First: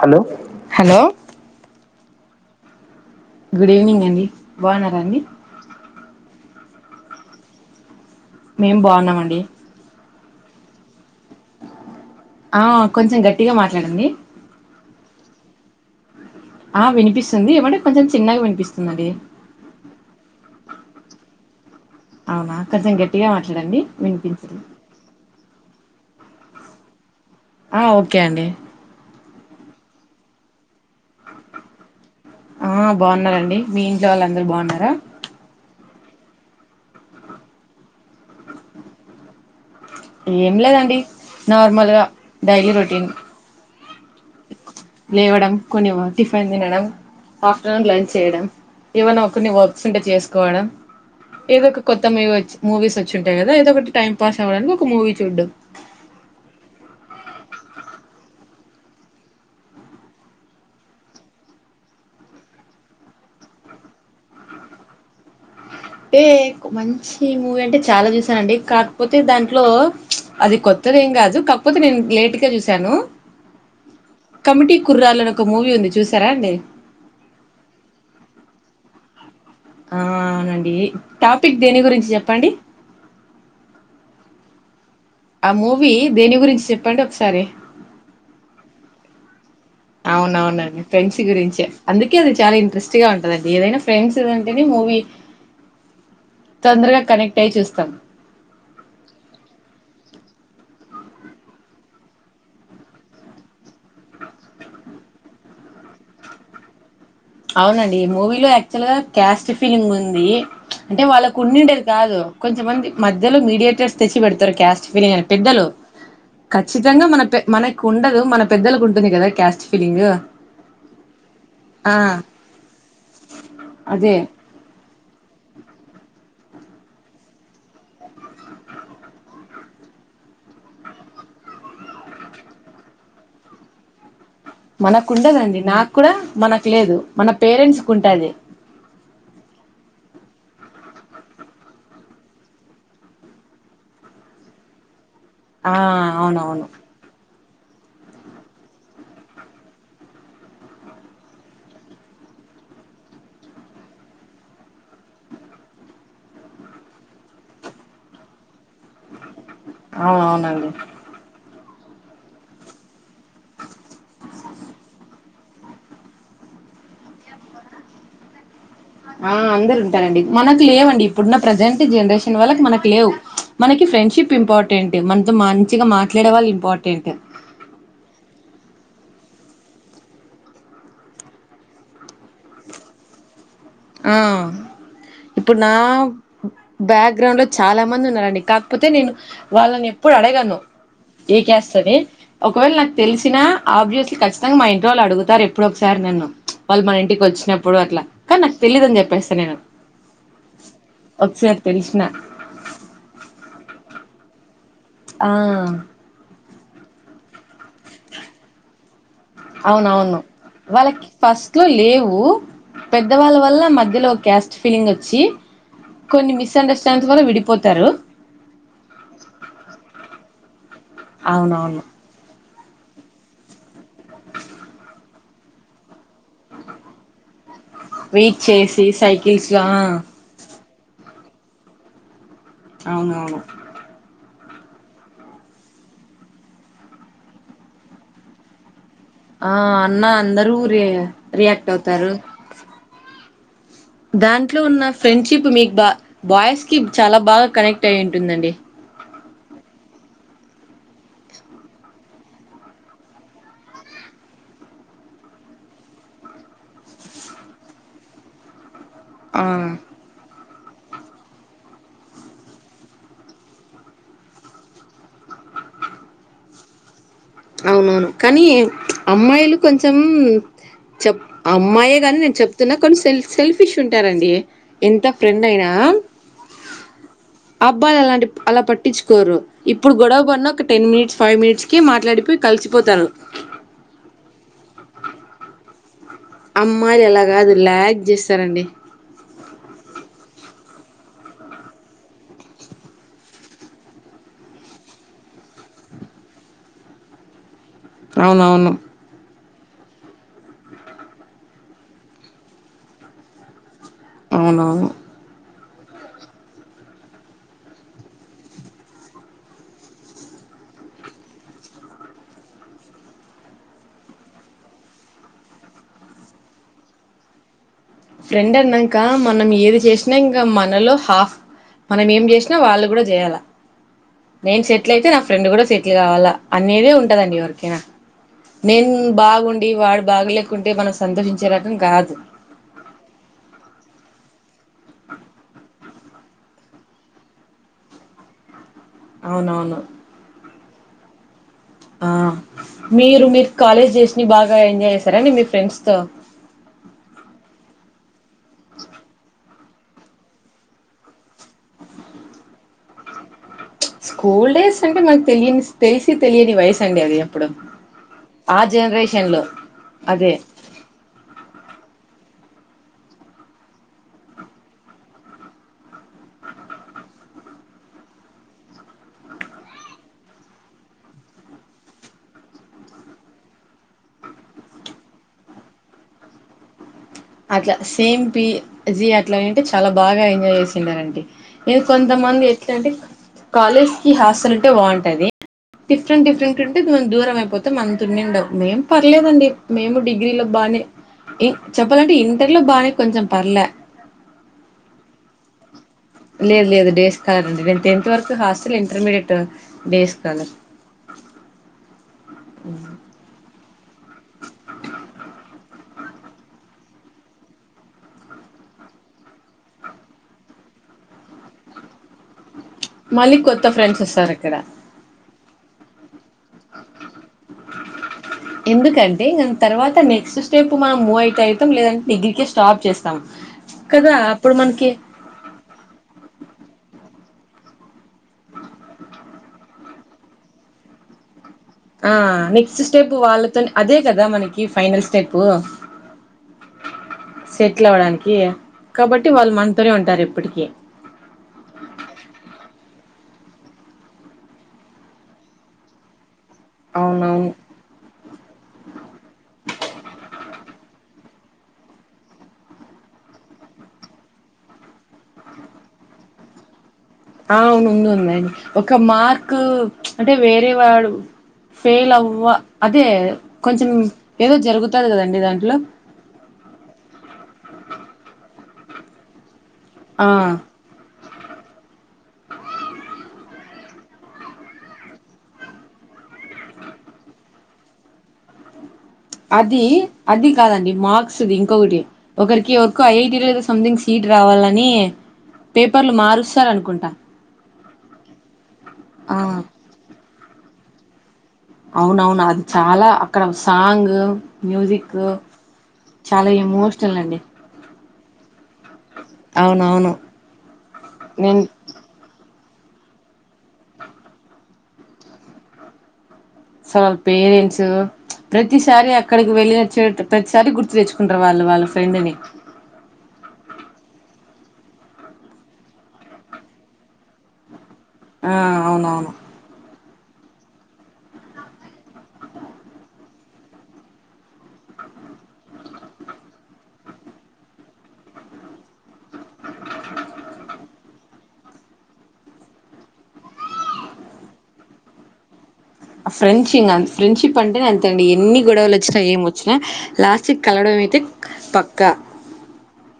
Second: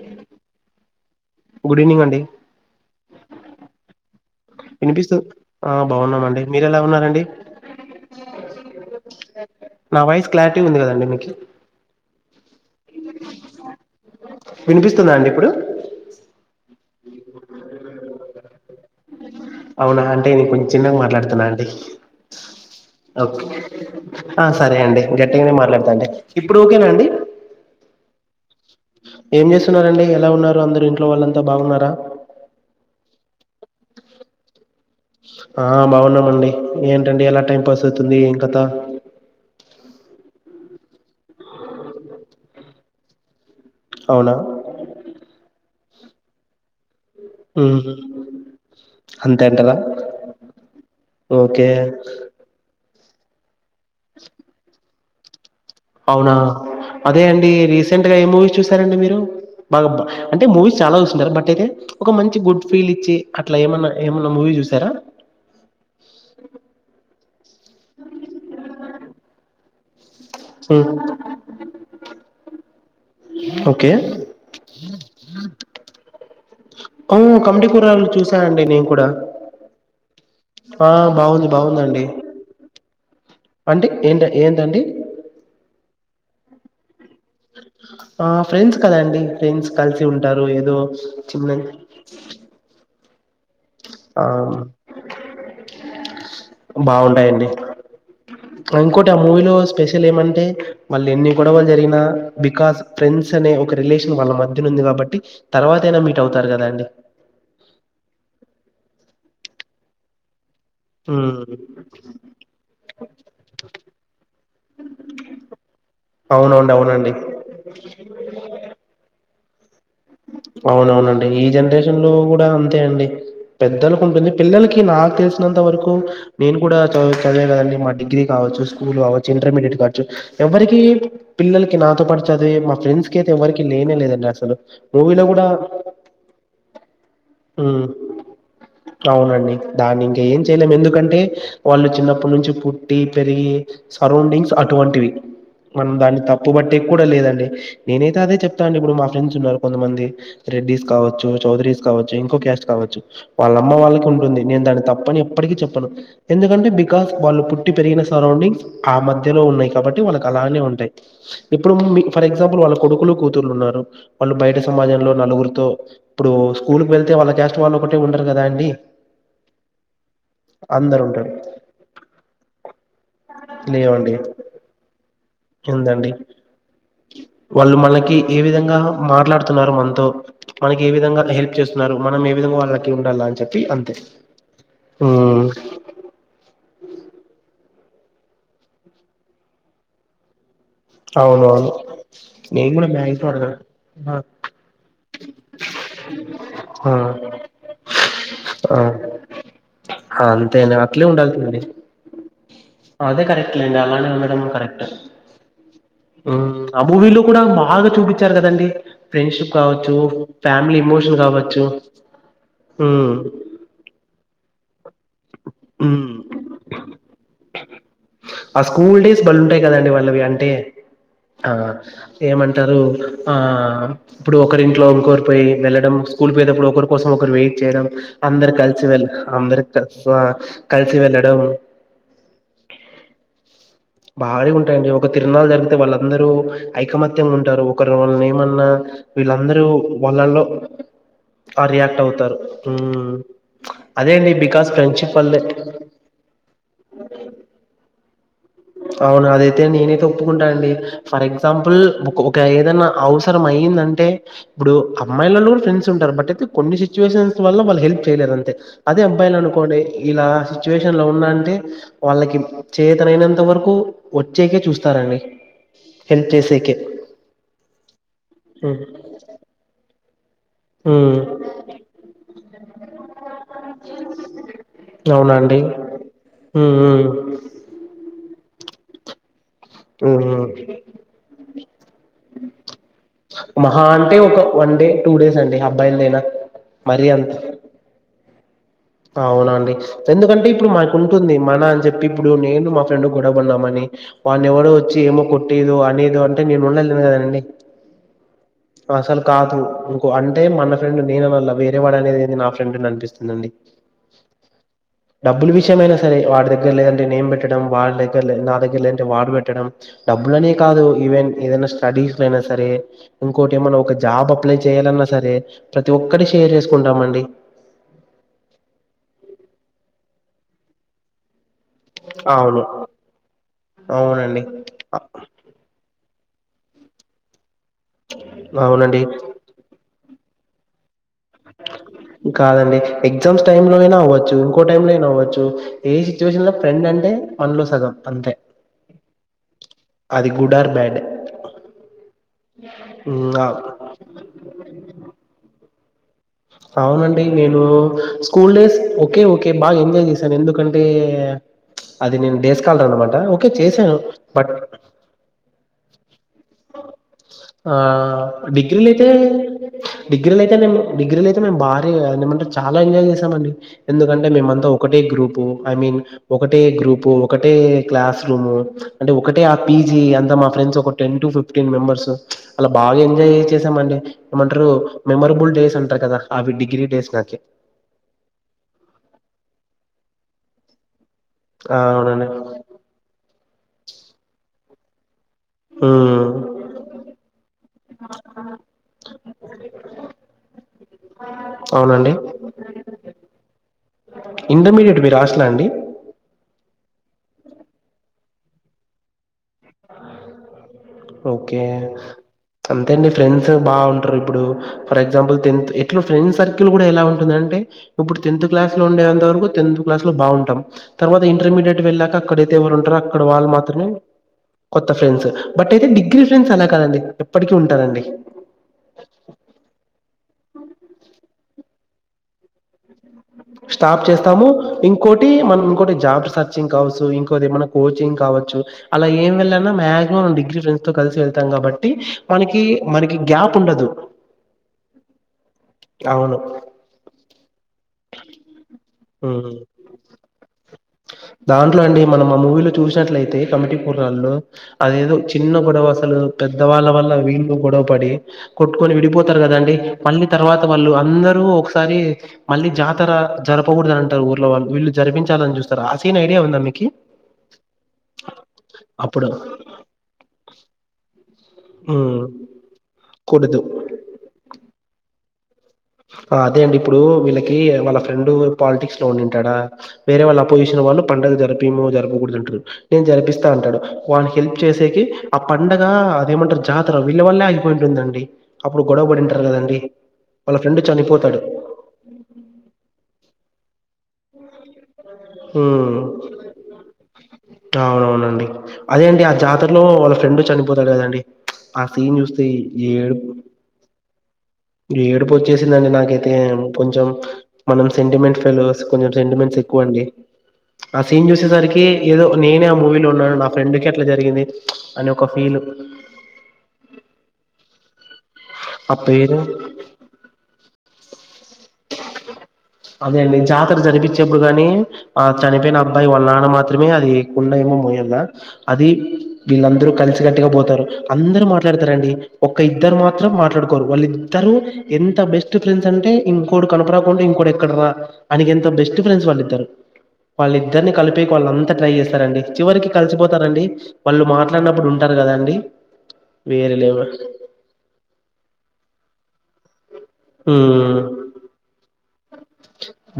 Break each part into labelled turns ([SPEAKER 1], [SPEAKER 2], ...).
[SPEAKER 1] Hello hello
[SPEAKER 2] డి
[SPEAKER 1] good evening అండి బాగున్నారా అండి
[SPEAKER 2] మీరెలా ఉన్నారండి
[SPEAKER 1] మేం బాగున్నామండి
[SPEAKER 2] క్రిటీందిదండి మీకు
[SPEAKER 1] ఆ కొంచెం గట్టిగా మాట్లాడండి
[SPEAKER 2] వినిపిస్తుందా అండి ఇప్పుడు
[SPEAKER 1] ఆ వినిపిస్తుంది ఏమంటే కొంచెం చిన్నగా వినిపిస్తుంది న్నది
[SPEAKER 2] అవునా అంటే నేను కొంచం చిన్నగా మాట్లాడుతున్నా అండి
[SPEAKER 1] అవునా కొంచెం గట్టిగా
[SPEAKER 2] ఓకే
[SPEAKER 1] మాట్లాడండి వినిపించదు
[SPEAKER 2] సరే అండి గట్టిగానే మాట్లాడు అండి ఇప్పుడు ఓకేనాండి
[SPEAKER 1] ఆ ఓకే అండి
[SPEAKER 2] ఏం చేస్తున్నడి ఎలా ఉన్నారు అందరు ఇం
[SPEAKER 1] ఆ బాగున్నండి మీ ఇంట్లో వాళ్ళందరుూ బాగున్నారా
[SPEAKER 2] ఆ బాగున్నామండి ఏంటండి ఎలా టైం పాస్ అవుతుంది ఏం కధ
[SPEAKER 1] ఏం లేదండి నార్మల్గా డైలీ రొటీన్
[SPEAKER 2] అవునా
[SPEAKER 1] లేవడం కొన్ని టిఫైన్ తినడం ఆఫ్టర్నూన్
[SPEAKER 2] ఉహు
[SPEAKER 1] లంచ్ చేయడం ఏవైనా
[SPEAKER 2] అంతే
[SPEAKER 1] ఒకర్ని
[SPEAKER 2] అంటారా
[SPEAKER 1] వర్క్స్ ఉంటే చేసుకోవడం ఏదో
[SPEAKER 2] ఓకే
[SPEAKER 1] ఒక కొత్త మూవచ్ మూవీస్ వ చ్చుంటాయి కద ఏదో ఒకటి టైమ్ పాస్ అవ్వడానికి ఒక మూవీ చూడ్డు
[SPEAKER 2] అవునా అదే అండి రీసెంట్ గా ఏ మూవీస్ చూసారండి మీరు బాగా అంటే మూవీస్ చాలా చూసింటారు బట్ అయితే ఒక మంచి గుడ్ ఫీల్ ఇచ్చి అట్లా ఏమన్నా ఏమన్నా మూవీ చూసారా
[SPEAKER 1] ఏ మంచ్ ఈ మూవంట్ టే చాలా చూసానండి కాకపోతే దాంట్లో అది
[SPEAKER 2] హ్మ్.
[SPEAKER 1] కొత్తది ఏం కాదు కాకపోతే నేను లేట్గా చూశాను
[SPEAKER 2] ఓకే
[SPEAKER 1] కమిటీ కుర్రాలు అని ఒక మూవీ ఉంది చూసారా అండి
[SPEAKER 2] హ్మ్. కమిటీ కూరలు చూసానండి నేను కూడా
[SPEAKER 1] ఆ అవునండి
[SPEAKER 2] ఆ బాగుంది
[SPEAKER 1] టాపిక్ దేని
[SPEAKER 2] బాగుందండి
[SPEAKER 1] గురించి చెప్పండి
[SPEAKER 2] అంటే ఏంట ఏంటండి
[SPEAKER 1] ఆ మూవీ దేని గురించి చెప్పండి ఒక్
[SPEAKER 2] ఆ ఫ్రెండ్స్ కదాండి ఫ్రెండ్స్ కలిసి ఉంటారు ఏదో
[SPEAKER 1] అవునవునండి
[SPEAKER 2] చిన్న
[SPEAKER 1] చిగా ఉంటదండి ఏదైనా ఫ్రెండ్స్
[SPEAKER 2] ఆ
[SPEAKER 1] అంటేనే మూవీ తొందరగా కనెక్ట్
[SPEAKER 2] బావున్నాయండి
[SPEAKER 1] అయి చూస్తాం
[SPEAKER 2] ఇంకోటి ఆ మూవీలో స్పెషల్ ఏమం [unintelligible] మళ్ళీ ఎన్ని గొడవలు జరిగినా బికాస్ ఫ్రెండ్స్ అనే ఒక రిలేషన్ వాళ్ళ మధ్యన ఉంది కాబట్టి తర్వాత అయినా మీట్ అవుతారు కదా అండి
[SPEAKER 1] అవునండి మూవీలో యాక్చువల్ గా క్యాస్ట్ ఫీలింగ్ ఉంది అంటే
[SPEAKER 2] ఉమ్
[SPEAKER 1] వాళ్ళకు ఉండిండేది కాదు కొంచెమంది మధ్యలో మీడియేటర్స్ తెచ్చి పెడతారు క్యాస్ట్ ఫీలింగ్ అని పెద్దలు
[SPEAKER 2] అవునండి
[SPEAKER 1] ఖచ్చితంగా
[SPEAKER 2] అవునండి
[SPEAKER 1] మన మనకు ఉండదు మన పెద్దలకు ఉంటుంది కదా క్యాస్ట్ ఫీలింగ్
[SPEAKER 2] అవునవునండి ఈ
[SPEAKER 1] ఆ
[SPEAKER 2] జనరేషన్ అంతే అండి పెద్ద
[SPEAKER 1] అదే
[SPEAKER 2] ఉంటుంది పిల్లలకి నాకు తెలిసినంత వరకు నేను కూడా చ చదివే కదండి మా డిగ్రీ కావచ్చు స్కూల్ కావచ్చు ఇంటర్మీడియట్ కావచ్చు ఎవరికి పిల్లలకి నాతో పాటు చదివ మా ఫ్రెండ్స్ కి అయితే ఎవరికి లేనే లేదండి అసలు మూవీలో కూడా
[SPEAKER 1] మనకుండదండి నాకు కూడా మనకు లేదు మన
[SPEAKER 2] ఉమ్
[SPEAKER 1] పేరెంట్స్కు ఉంటుంది
[SPEAKER 2] అవునండి దాన్ని ఇంక ఏం చేయలేము ఎందుకంటే వాళ్ళు చిన్నప్పటి నుంచి పుట్టి పెరిగి సరౌండింగ్స్ అటువంటివి
[SPEAKER 1] ఆ
[SPEAKER 2] మనం దాన్ని
[SPEAKER 1] అవునవును
[SPEAKER 2] తప్పుబట్టటికు కూడా లేదండి నేనైతే అదే చెప్తా అడి ఇప్పుడు మా ఫ్రెండ్స్ ఉన్నారు కొంతమంది రెడ్డీస్ కావచ్చు చౌదరీస్ కావచ్చు ఇంకో క్యాష్ కావచ్చు వాళ్ళమ్మ వాళ్ళకి ఉంటుంది నేను దాని తప్పని ఎప్పటికి చెప్పను ఎందుకంటే బికాస్ వాళ్ళు పుట్టి పెరిగిన సరౌండింగ్స్ ఆ మధ్య మధ్యలో ఉన్నాయి కాబట్టి
[SPEAKER 1] అవును
[SPEAKER 2] వాళ్ళకి అలానే
[SPEAKER 1] అవునండి
[SPEAKER 2] ఉంటాయి ఇప్పుడు ఫర్ ఎగ్జాంపుల్ వాళ్ళ కొడుకులు కూతురులు ఉన్నారు వాళ్ళు బయట సమాజంలో నలుగురితో ఇప్పుడు కుళ్ళి వెళ్తే వాళ్ళ చేష్ట వాళ్ళ ఒకే ఉంటారు కద అండి
[SPEAKER 1] ఆ అందరు ఉంటారండి మనకు లేవండి
[SPEAKER 2] అందరు ఉంటారు
[SPEAKER 1] ఇప్పుడున్న ప్రజెంట్ జనరేషన్ వాళ్ళకి మనకు లేవు మనకి ఫ్రెండ్షిప్ ఇంపార్టెంట్ మన
[SPEAKER 2] ఎందండి వాళ్ళు మనకి ఏ విధంగా మాట్లాడుత మన మనకి ఏ విధంగా హెల్ప్ చేస్తున్నారు మనం ఏ విధంగా వాళ్ళకి ఉండాలి అని చెప్పారు
[SPEAKER 1] ఆ ఇప్పుడ్ నా బ్యాక్గ్రౌండ్ లో చాలా మంది ఉన్నారండి కాకపోతే నేను వాళ్ళని ఎప్పుడు అడగను ఏ
[SPEAKER 2] అవును అవును
[SPEAKER 1] క్యాస్ట్ అని.
[SPEAKER 2] నేను
[SPEAKER 1] ఒకవేళ
[SPEAKER 2] కూడా
[SPEAKER 1] నాకు
[SPEAKER 2] మ్యాక్సిమం
[SPEAKER 1] తెలిసినా
[SPEAKER 2] అడగను ఆ
[SPEAKER 1] ఆబ్వియస్లీ ఖచ్చితంగా మా ఇంటి వాళ్ళు అడుగుతారు. ఎప్పుడో ఒకసారి నన్ను వాళ్ళు
[SPEAKER 2] ఆ
[SPEAKER 1] మా ఇంటికి వచ్చినప్పుడు అట్లా కానీ నక్
[SPEAKER 2] ఆ
[SPEAKER 1] తెలీదుని చెప్పేస్తా నేను
[SPEAKER 2] ఆ అంతేనా అట్లే
[SPEAKER 1] ఒకసారి
[SPEAKER 2] ఉండాల్సింది
[SPEAKER 1] తెలిసిన
[SPEAKER 2] అదే కరెక్ట్ లెండి అలానే ఉండడం కరెక్ట్
[SPEAKER 1] ఆ
[SPEAKER 2] ఉమ్ ఆ మూవీలో కూడా బాగా చూపిచారు కదండి ఫ్రెండ్షిప్ కావచ్చు
[SPEAKER 1] అవునవును
[SPEAKER 2] ఫ్యామిలీ
[SPEAKER 1] వాళ్ళకి
[SPEAKER 2] ఎమోషన్ కావచ్చు
[SPEAKER 1] ఫస్ట్లో లేవు
[SPEAKER 2] ఉమ్
[SPEAKER 1] పెద్దవాళ్ళ వల్ల మధ్యలో ఒక్ క్యాస్ట్ ఫీలింగ్ వచ్చి
[SPEAKER 2] ఉమ్
[SPEAKER 1] కొన్ని మిస్అండర్స్టాండ్స్ వల్ల విడిపోతారు
[SPEAKER 2] ఆ స్కూల్ డేస్ బలుంటే కదండి వాళ్ళవి అంటే ఆ
[SPEAKER 1] అవునవును
[SPEAKER 2] ఏమన్ టారు ఆ ఇప్పుడు ఒకరింట్లో ఇంకోర్ పోయి వెళ్ళడం కుల్పోయేదపుడు ఒకరి కోసం ఒకరు వెయిట్ చేయడం
[SPEAKER 1] వెయిట్
[SPEAKER 2] అందరు కలిసి
[SPEAKER 1] చేసి
[SPEAKER 2] వెళ్
[SPEAKER 1] సైకిల్స్ లో
[SPEAKER 2] అందరు త
[SPEAKER 1] ఆ
[SPEAKER 2] స్వా కలిసి వెళ్లడం
[SPEAKER 1] అవును అవును
[SPEAKER 2] భారీ గుంటయండి ఒక తిరుణాలు జరిగితే వాళ్ళందరూ ఐకమత్యంగా ఉంటారు ఒకరు వాళ్నీ ఏమన్నా
[SPEAKER 1] ఆ
[SPEAKER 2] వీళ్ళందరూ
[SPEAKER 1] అన్న
[SPEAKER 2] వాళ్ళల్లో
[SPEAKER 1] అందరూ రి
[SPEAKER 2] ఆ రియాక్ట్ అవుతారు అదే అండి
[SPEAKER 1] దాంట్లో
[SPEAKER 2] బికాస్
[SPEAKER 1] ఉన్న ఫ్రెండ్షిప్
[SPEAKER 2] వల్లే
[SPEAKER 1] మిక్ బా బాయ్స్ కి చాలా బాగా కనెక్ట్ అయూన్ టుందండి
[SPEAKER 2] అవును అదైతే నేనే తప్పుకుంటా అండి ఫర్ ఎగ్జాంపుల్ ఇంకా ఏదన్నా అవసర అయ్యిందంటే ఇప్పుడు అమ్మాయిల వాళ్ కూడా ఫ్రెండ్స్ ఉంటారు బట్ అయితే కొన్ని సిచ్యువేషన్స్ వల్ల వాళ్ళు హెల్ప్ చేయలేరు అంతే అదే అబ్బాయిలు
[SPEAKER 1] ఆ
[SPEAKER 2] అనుకోండి ఇలా సిట్యుయేషన్ లో ఉన్నాంటే వాళ్ళకి చేతనైనంత ఇంతవరకు వచ్చేకే చూస్తారంండి హెల్ప్ చేసేకే
[SPEAKER 1] అవునవును కానీ అమ్మాయిలు కొంచెం
[SPEAKER 2] ఉమ్
[SPEAKER 1] చెప్ ఆ అమ్మాయే గాని నేను చెప్ కానీ సెల్ఫ్ సెల్ఫిష్ ఉంటారంండి ఎంత
[SPEAKER 2] అవునా
[SPEAKER 1] ఫ్రెండ్
[SPEAKER 2] అండి
[SPEAKER 1] అయినా
[SPEAKER 2] ఉమ్ ఉమ్
[SPEAKER 1] అబ్బా అలాంటి అలా పట్టించుకోరు ఇప్పుడు
[SPEAKER 2] ఉమ్
[SPEAKER 1] గొడవబడిన్న ఒక టెన్ మినిట్స్ ఫైవ్ మిట్స్ కి మాట్లాడి
[SPEAKER 2] మహా అంటే ఒక వన్ డే టూ డేస్ అండి బయల్దనా
[SPEAKER 1] అమ్మాయిలు ఎలా కాదు లాగ్ చేస్తారండి
[SPEAKER 2] అవునండి ఎందుకంటే ఇప్పుడు మనకు ఉంటుంది మన అని చెప్పి ఇప్పుడు నేను మా ఫ్రెండ్ గొడవపడినామని వాడిని ఎవరో వచ్చి ఏమో కొట్టేదో అనేదో అంటే నేను ఉండలేను కదండి
[SPEAKER 1] అవునవును
[SPEAKER 2] అసలు కా తు ఇంకో అంటే మన ఫ్రెండ్ నేన అనల్లా వేరే వాడు అనేది ఏంది నా ఫ్రెండ్ అని అనిపిస్తుందండి
[SPEAKER 1] అవునవును
[SPEAKER 2] కొంచెమైనా సర వాడి దగ్గర లేదంటే నేం పెట్టడం వాడి దగ్గర నా దగ్గర లేదంటే వాడు పెట్టడం డబ్బులనే కాదు ఈవెన్ ఏదైనా స్టడీస్ అయినా సరే ఇంకోటి ఏమన్నా ఒక జాబ్ అప్లై చేయాలన్నా సరే ప్రతి ఒక్కటి షేర్ చేసుకుంటామండి
[SPEAKER 1] ఫ్రెండ్ అన్నంక మనం ఏది చేసినా ఇంకా మనలో హాఫ్ మనం ఏం చేసినా
[SPEAKER 2] అవును
[SPEAKER 1] వాళ్ళు కూడా చేయ్యాల
[SPEAKER 2] అవునండి
[SPEAKER 1] నేను సెటిల్ అయితే నా ఫ్రెండ్ కూడా సెటిల్ కావాలా అనేదే ఉంటదండి ఎవరికి కె నా నేను
[SPEAKER 2] అవునండి
[SPEAKER 1] బాగుండి వాడు బాగలేకుంటే మన సంతోషించే రకం కాదు
[SPEAKER 2] కాదండి ఎగ్జామ్స్ టైమ్ లో అయినా అవ్వచ్చు ఇంకో టైమ్ లో అయినా అవ్వచ్చు ఏ సిచ్యువేషన్ లో ఫ్రెండ్ అంటే మనలో సగం అంతే
[SPEAKER 1] అవునవును
[SPEAKER 2] బాడ్
[SPEAKER 1] ఆ మీరు మీరు కాలేజ్ డేస్ ని బాగా ఎంజాయ్ చేస్తర మీ ఫ్రెండ్స్ తో
[SPEAKER 2] అవునండి నేను స్కూల్ డేస్ ఓకే ఓకే బాగా ఎంజాయ్ చేశాను ఎందుకంటే అది నేను డేస్ కాలర్ అన్నమాట చేశాను బట్
[SPEAKER 1] స్కూల్ డేస్ అంటే మనకు తెలియని తెలిసి తెలియని వయసు అండి అది అప్పుడు
[SPEAKER 2] అ
[SPEAKER 1] ఆ
[SPEAKER 2] డిగ్రీలైతే
[SPEAKER 1] జనరేషన్ లో అదే
[SPEAKER 2] డిగ్రీలైతే నేమో డిగ్రీలు.. బాగా అది ఏమంటారు చాలా ఎంజాయ్ చేసామండి ఎందుకంటే మేమంతా ఒకటే గ్రూపు ఐ మీన్ ఒకటే గ్రూపు ఒకటే క్లాస్ రూమ్ అంటే ఒకటే ఆ పీజీ అంతా మా ఫ్రెండ్స్ ఒక టెన్ టు ఫిఫ్టీన్ మెంబర్స్ ఉప్చ్ అలా బాగా ఎంజాయ్ చేసామండి ఏమంటరు మెమరబుల్ డేస్ అంటారు కద. అవి డిగ్రి డేస్
[SPEAKER 1] అట్లా సేమ్ పీ జీ అట్లా ఏంటే చాలా. బాగా ఎంజాయ్ చేసినరండీ.
[SPEAKER 2] ఆ
[SPEAKER 1] ఇది
[SPEAKER 2] అవునండి
[SPEAKER 1] కొంతమంది ఎట్లంటే. కాలేజ్ కి హాస్టల్ ఉంటే బాగుంటది.. డిఫరెంట్
[SPEAKER 2] మ్మ్
[SPEAKER 1] డిఫరెంట్ ఉంటే కొం దూరం అయిపోతం అంతుండానే ఉండం మేం పర్లేదండి మేము డిగ్రీలో బాగానే ఏం చ.
[SPEAKER 2] అండి ఇంటర్మీడియట్ మీరు రాసిల్ల అండి.
[SPEAKER 1] లేదు లేదు డేస్ స్కాలర్ అండి నేను టెన్త్ వరకు hostel intermediate. Day scholar
[SPEAKER 2] okay. అంతే అండి ఫ్రెండ్సు. బాగుంటరు ఇప్పుడు, ఫర్ ఎగ్జాంపుల్ టెన్త్ ఎట్లు ఫ్రెండ్ సర్కిల్ లో కూడా ఎలా ఉంటుంది అంటే ఇప్పుడు టెన్త్ క్లాస్ లో ఉండేంత వరకు టెన్త్ క్లాస్ లో బాగుంటాం తర్వాత ఇంటర్మీడియట్ వెళ్ళాక అక్కడ ఎవరు ఉంటరు అక్కడ
[SPEAKER 1] మళ్ళీ
[SPEAKER 2] వాళ్లు
[SPEAKER 1] కొత్త
[SPEAKER 2] మాత్రమే..
[SPEAKER 1] ఫ్రెండ్స్ వస్తారు అక్కడ
[SPEAKER 2] బట్ ఐతే డిగ్రీ.. ఫ్రెండ్స్ అలా కాదండి ఎప్పటికి ఉంటారండి..
[SPEAKER 1] క్స్ట్ స్టెప్ మనం మూవ్ అయితే అయితం ఐతం లేదంటే డిగ్రీ కె స్టాప్ చేస్తం.
[SPEAKER 2] స్టాప్ చేస్తాము ఇంకోటి మనం ఇంకోటి జాబ్ సెర్చింగ్ కావచ్చు అది మన కోచింగ్ కావచ్చు అలా ఏం వెళ్ళాళ్ల మాక్సిమమ్ డిగ్రీ ఫ్రెండ్స్ తో కలిసి వె.
[SPEAKER 1] ఆ నెక్స్ట్ స్టెప్
[SPEAKER 2] గ్యాప్
[SPEAKER 1] వాళ్ళతోని
[SPEAKER 2] ఉండదు
[SPEAKER 1] అదే కదా మనకి ఫైనల్ స్టేపు.
[SPEAKER 2] అవును
[SPEAKER 1] సె ట్లు అవడానికి కాబట్టి వాళ్లు
[SPEAKER 2] హ్మ్.
[SPEAKER 1] మనతోనే ఉంటారు ఎప్పటికీ.
[SPEAKER 2] దాంట్లో అండి మనం మ మూవీలో చూసక్. అట్ల ఐతే కమిటీ పురాల్లో అదేదో చిన్న గొడవసలు. పెద్దవాళ్ళ వల్ల
[SPEAKER 1] అవునవును
[SPEAKER 2] వీళ్లు గొడవ పడి కొట్టుకొని విడిపోతారు కదండి మల్లీ తర్వాత. వాళ్ళు అందరూ ఒకసారి మళ్ళీ జాతర జరపకూడదు అని అంటారు ఊర్లో వాళ్ళు వీళ్ళు జరిపించాలని జూస్ రు ఆ సీన్ ఐడియా ఉందా మీకి.
[SPEAKER 1] అవును, ఉంది ఉంది ఒక
[SPEAKER 2] అప్పుడు
[SPEAKER 1] మార్కు ప్చ్ అంటే వేరే వాడు. [unintelligible] ఫెయిల్
[SPEAKER 2] మ్మ్
[SPEAKER 1] అవ్వ అదే
[SPEAKER 2] కూడదు
[SPEAKER 1] కొంచెం ఏదో జరుగుతాది గదండి. ఇదాని
[SPEAKER 2] అదే అండి ఇప్పుడు వీళ్ళకి వాళ్ళ ఫ్రెండు పాలిటిక్స్ లొ ఉండింటాడా వేరే
[SPEAKER 1] ఆ
[SPEAKER 2] వాళ్ళ అపోజిషన్ వాళ్ళు పండగ జరిపి నువ్ జరపకూడదు అంటారు నేను జరిపిస్తా అంటాడు వాని హెల్ప్ చేసేకి ఆ పండగ అదేమంటారు జాతర వీళ్ళ వల్లే ఆగిపోయి ఉంటుందండి అప్పుడు గొడవ పడింటారు కదండి
[SPEAKER 1] అది అది
[SPEAKER 2] వాళ్ళ ఫ్రెండ్
[SPEAKER 1] కాదండి
[SPEAKER 2] చనిపోతాడు
[SPEAKER 1] మార్క్స్ది ఇంకొకటి ఒకరికి ఎవరకో ఐ ఐటీ లేదో సంథింగ్ సీట్ రావాలని
[SPEAKER 2] ఉమ్
[SPEAKER 1] పేపర్లు మారుస్తారనుకుంటా
[SPEAKER 2] అవునవునండి అదే అండి ఆ జాతర్లో ఫ్రెండ్ చనిపోతడు కదండి ఆ సీన్
[SPEAKER 1] అవునవును
[SPEAKER 2] జూస్తే
[SPEAKER 1] అది చాలా
[SPEAKER 2] ఏడు
[SPEAKER 1] అక్కడ సాంగ్ మ్యూజిక్
[SPEAKER 2] ఏడుపు వచ్చేసిందిండి నాకైతే
[SPEAKER 1] చాలా
[SPEAKER 2] కొంచెం
[SPEAKER 1] ఎమోషనల్ అండి
[SPEAKER 2] మనం సెంటిమెంట్ ఫ్రెండు గోస్ కొంచెం సెంటిమెంట్స్ ఎక్కువ అండి
[SPEAKER 1] అవునవును
[SPEAKER 2] ఆ సీన్
[SPEAKER 1] నేను
[SPEAKER 2] చూసేసరికి ఏదో నేనే ఆ మూవీలో ఉన్నాను నా ఫ్రెండ్కి ఎట్లా జరిగింది ప్చ్ అని ఒక ఫీలు
[SPEAKER 1] స్వల్ వాళ్ళ పేరెంన్సు
[SPEAKER 2] ఆ
[SPEAKER 1] ప్రతిసారి
[SPEAKER 2] పేరు
[SPEAKER 1] అక్కడికి వెళ్ళినచ్చేట్టు ప్రతిసారి గుర్ రిచు
[SPEAKER 2] అదే అండి జాతర జరిపించేప్పుడు గానీ ఆ చనిపోయిన అబ్బాయి వాళ నాన్న మాత్రమే అది కుండ ఏమో మోయలి య
[SPEAKER 1] ఆ
[SPEAKER 2] అది
[SPEAKER 1] అవునవును
[SPEAKER 2] వీళ్ళందరూ కలిసి గట్టిగా పోతారు అందరు మాట్లాడతారండి ఒక్క ఇద్దరు మాత్రం మాట్లాడుకోరు వాళ్ళిద్దరు ఎంత బెస్ట్ ఫ్రెండ్స్ అంటే ఇం క డు కనపడకుండా ఇంకోడెక్కడ రా అనిగెంత బెస్ట్ ఫ్రెండ్స్ వాళ్ళిద్దరు వాళ్ళిద్దరిని కలిపి పేక్ ఆళ్ళంతా ట్రై ఏస్తారండి చివరికి కలిసిపోతారండి వాళ్ళు మాట్లాడినప్పుడు ఉంటారు కదా అండి
[SPEAKER 1] ఫ్రెండ్షింగ్ ఫ్రెండ్షిప్ అంటేనే అంతండి ఎన్ని గొడవలు వచ్చినా ఏం వచ్చినా లాస్ట్ కి కలవడం
[SPEAKER 2] హ్మ్.
[SPEAKER 1] అయితే పక్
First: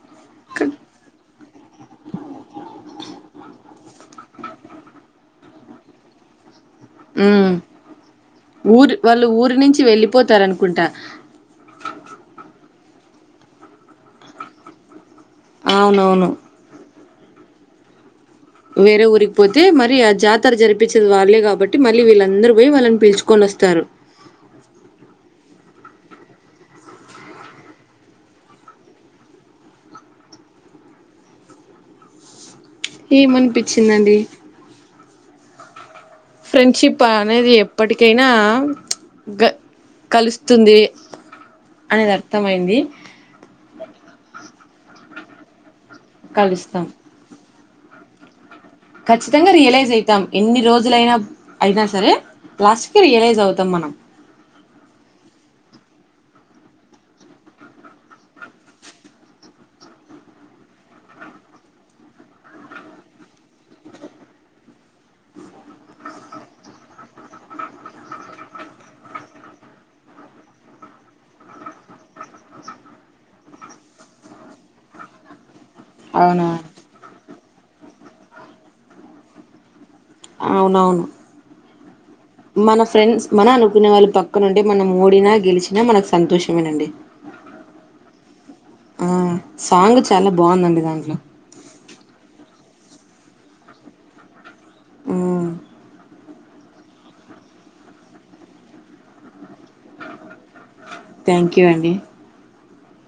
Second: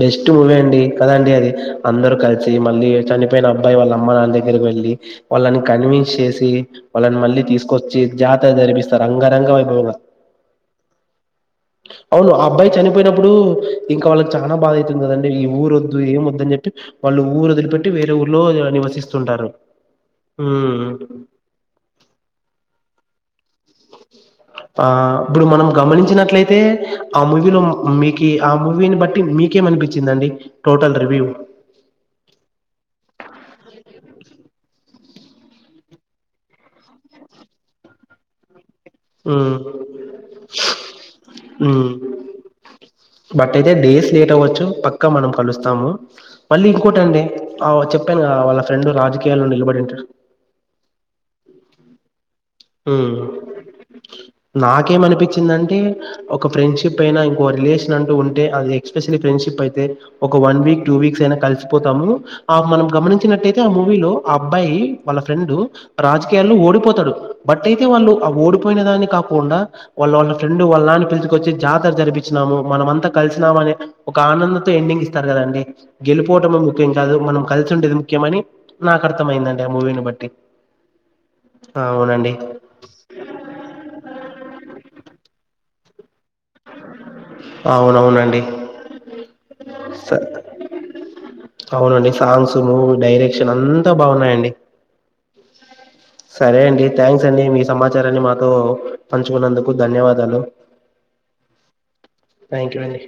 [SPEAKER 2] బెస్ట్ మూవీ అండి కదండి అది అందరు కలిసి మళ్ళీ చనిపోయిన అబ్బాయి వాళ్ళ అమ్మ నాన దగ్గరకి వెళ్ళి వాళ్ళని కన్విన్స్ చేసి వాళ్ళని మళ్ళీ
[SPEAKER 1] ఉమ్
[SPEAKER 2] తీసుకొచ్చి జాతర
[SPEAKER 1] ఊరు
[SPEAKER 2] జరిపిస్తారు
[SPEAKER 1] వాళ్ళు
[SPEAKER 2] రంగరంగ
[SPEAKER 1] ఊరి నుంచి
[SPEAKER 2] వైభవంగా
[SPEAKER 1] వెళ్ళిపోతారు అనుకుంటా
[SPEAKER 2] అవును ఆ అబ్బాయి చనిపోయినప్పుడు ఇంకా వాళ్ళకి చానా బాధ అయితుంది కదండి ఈ ఊరు వద్దు ఏం
[SPEAKER 1] అవునవును
[SPEAKER 2] వద్దని చెప్పి వాళ్ళు ఊరు వదిలిపెట్టి వేరే ఊర్లో
[SPEAKER 1] వేరే ఊరిగి
[SPEAKER 2] నివసిస్తుంటారు
[SPEAKER 1] పోతే మరి ఆ జాతర
[SPEAKER 2] హ్మ్.
[SPEAKER 1] జరిపిచ్చేది వాళ్లే కాబట్టి మళ్ళీ వీళ్ళందరూ బొయ్ వాళ్ళని పిలుచు కొనొస్తారు
[SPEAKER 2] ఆబ్బుడు మనము గమనించినట్లయితే ఆ మూవీలో మీకు ఆ మూవీని బట్టి మీకేమ అనిపించిందండి టోటల్ రివ్యూ
[SPEAKER 1] ఈ మనిపించిందండి ఫ్రెండ్షిప్ అనేది ఎప్పటికైనా గ
[SPEAKER 2] హ్మ్
[SPEAKER 1] కలుస్తుంది
[SPEAKER 2] హ్మ్
[SPEAKER 1] అనేది అర్థమైంది
[SPEAKER 2] బట్ అయితే డేస్ లేట్ అవ్వచ్చు పక్కా మనం పలుస్తాము మళ్ళీ
[SPEAKER 1] కలుస్తాం
[SPEAKER 2] ఇక్కొటండి అవ చెప్పాను కదా వాళ్ళ ఫ్రెండ్ రాజకీయాల్లో
[SPEAKER 1] ఖచ్చితంగా రియలైజ్
[SPEAKER 2] నిలబడింటాడు
[SPEAKER 1] అయితాం ఎన్ని రోజులైనా అయినా సరే లాస్ట్కి రియలైజ్ అవుతాం మనం
[SPEAKER 2] నాకేమ అనిపిచ్చిందంటే ఒక ఫ్రెండ్షిప్ అయినా ఇంకో రిలేషన్ అంటూ ఉంటే అది ఎక్స్పెషలీ ఫ్రెండ్షిప్ అయితే ఒక వన్ వీక్ టూ వీక్స్ అయినా కలిసిపోతాము ఆ మనం గమనించినట్టయితే ఆ మూవీలో ఆ అబ్బాయి వాళ్ళ ఫ్రెండు రాజకీయాల్లో ఓడిపోతాడు. బట్ అయితే వాళ్ళు ఆ ఓడిపోయిన దాన్ని కాకుండా వాళ్ళ వాళ్ళ ఫ్రెండ్ వాళ్ళ నాన్న పిలుచుకొచ్చి జాతర జరిపిచ్చినాము మనమంతా కలిసినాము అని ఒక ఆనందంతో ఎండింగ్ ఇస్తారు కదండి.
[SPEAKER 1] అవునా
[SPEAKER 2] గెలుపోటమే ముఖ్యం కాదు మనం కలిసి ఉండేది ముఖ్యమని నాకు అర్థమయిందండి ఆ మూవీను బట్టి
[SPEAKER 1] అవునవును
[SPEAKER 2] అవునండి
[SPEAKER 1] మన ఫ్రెండ్స్ మన అనుకునే వాళ్ళు పక్కనుంటే మనం ఓడిన గెల్ పిలిచినా మనకు సంతోష్ మేనండి
[SPEAKER 2] అవునవునండి
[SPEAKER 1] ఆ సాంగ్
[SPEAKER 2] స
[SPEAKER 1] చాలా బాందండి దాంట్లో
[SPEAKER 2] అవునండి సాంగ్స్, మూవీ డైరెక్షన్ అంతా బాగున్నాయండి.
[SPEAKER 1] హ్మ్
[SPEAKER 2] సరే అండి థ్యాంక్స్ అండి మీ సమాచారాన్ని మాతో పంచుకున్నందుకు ధన్యవాదాలు.
[SPEAKER 1] థ్యాంక్ యూ అండి
[SPEAKER 2] థ్యాంక్ యూ నందిని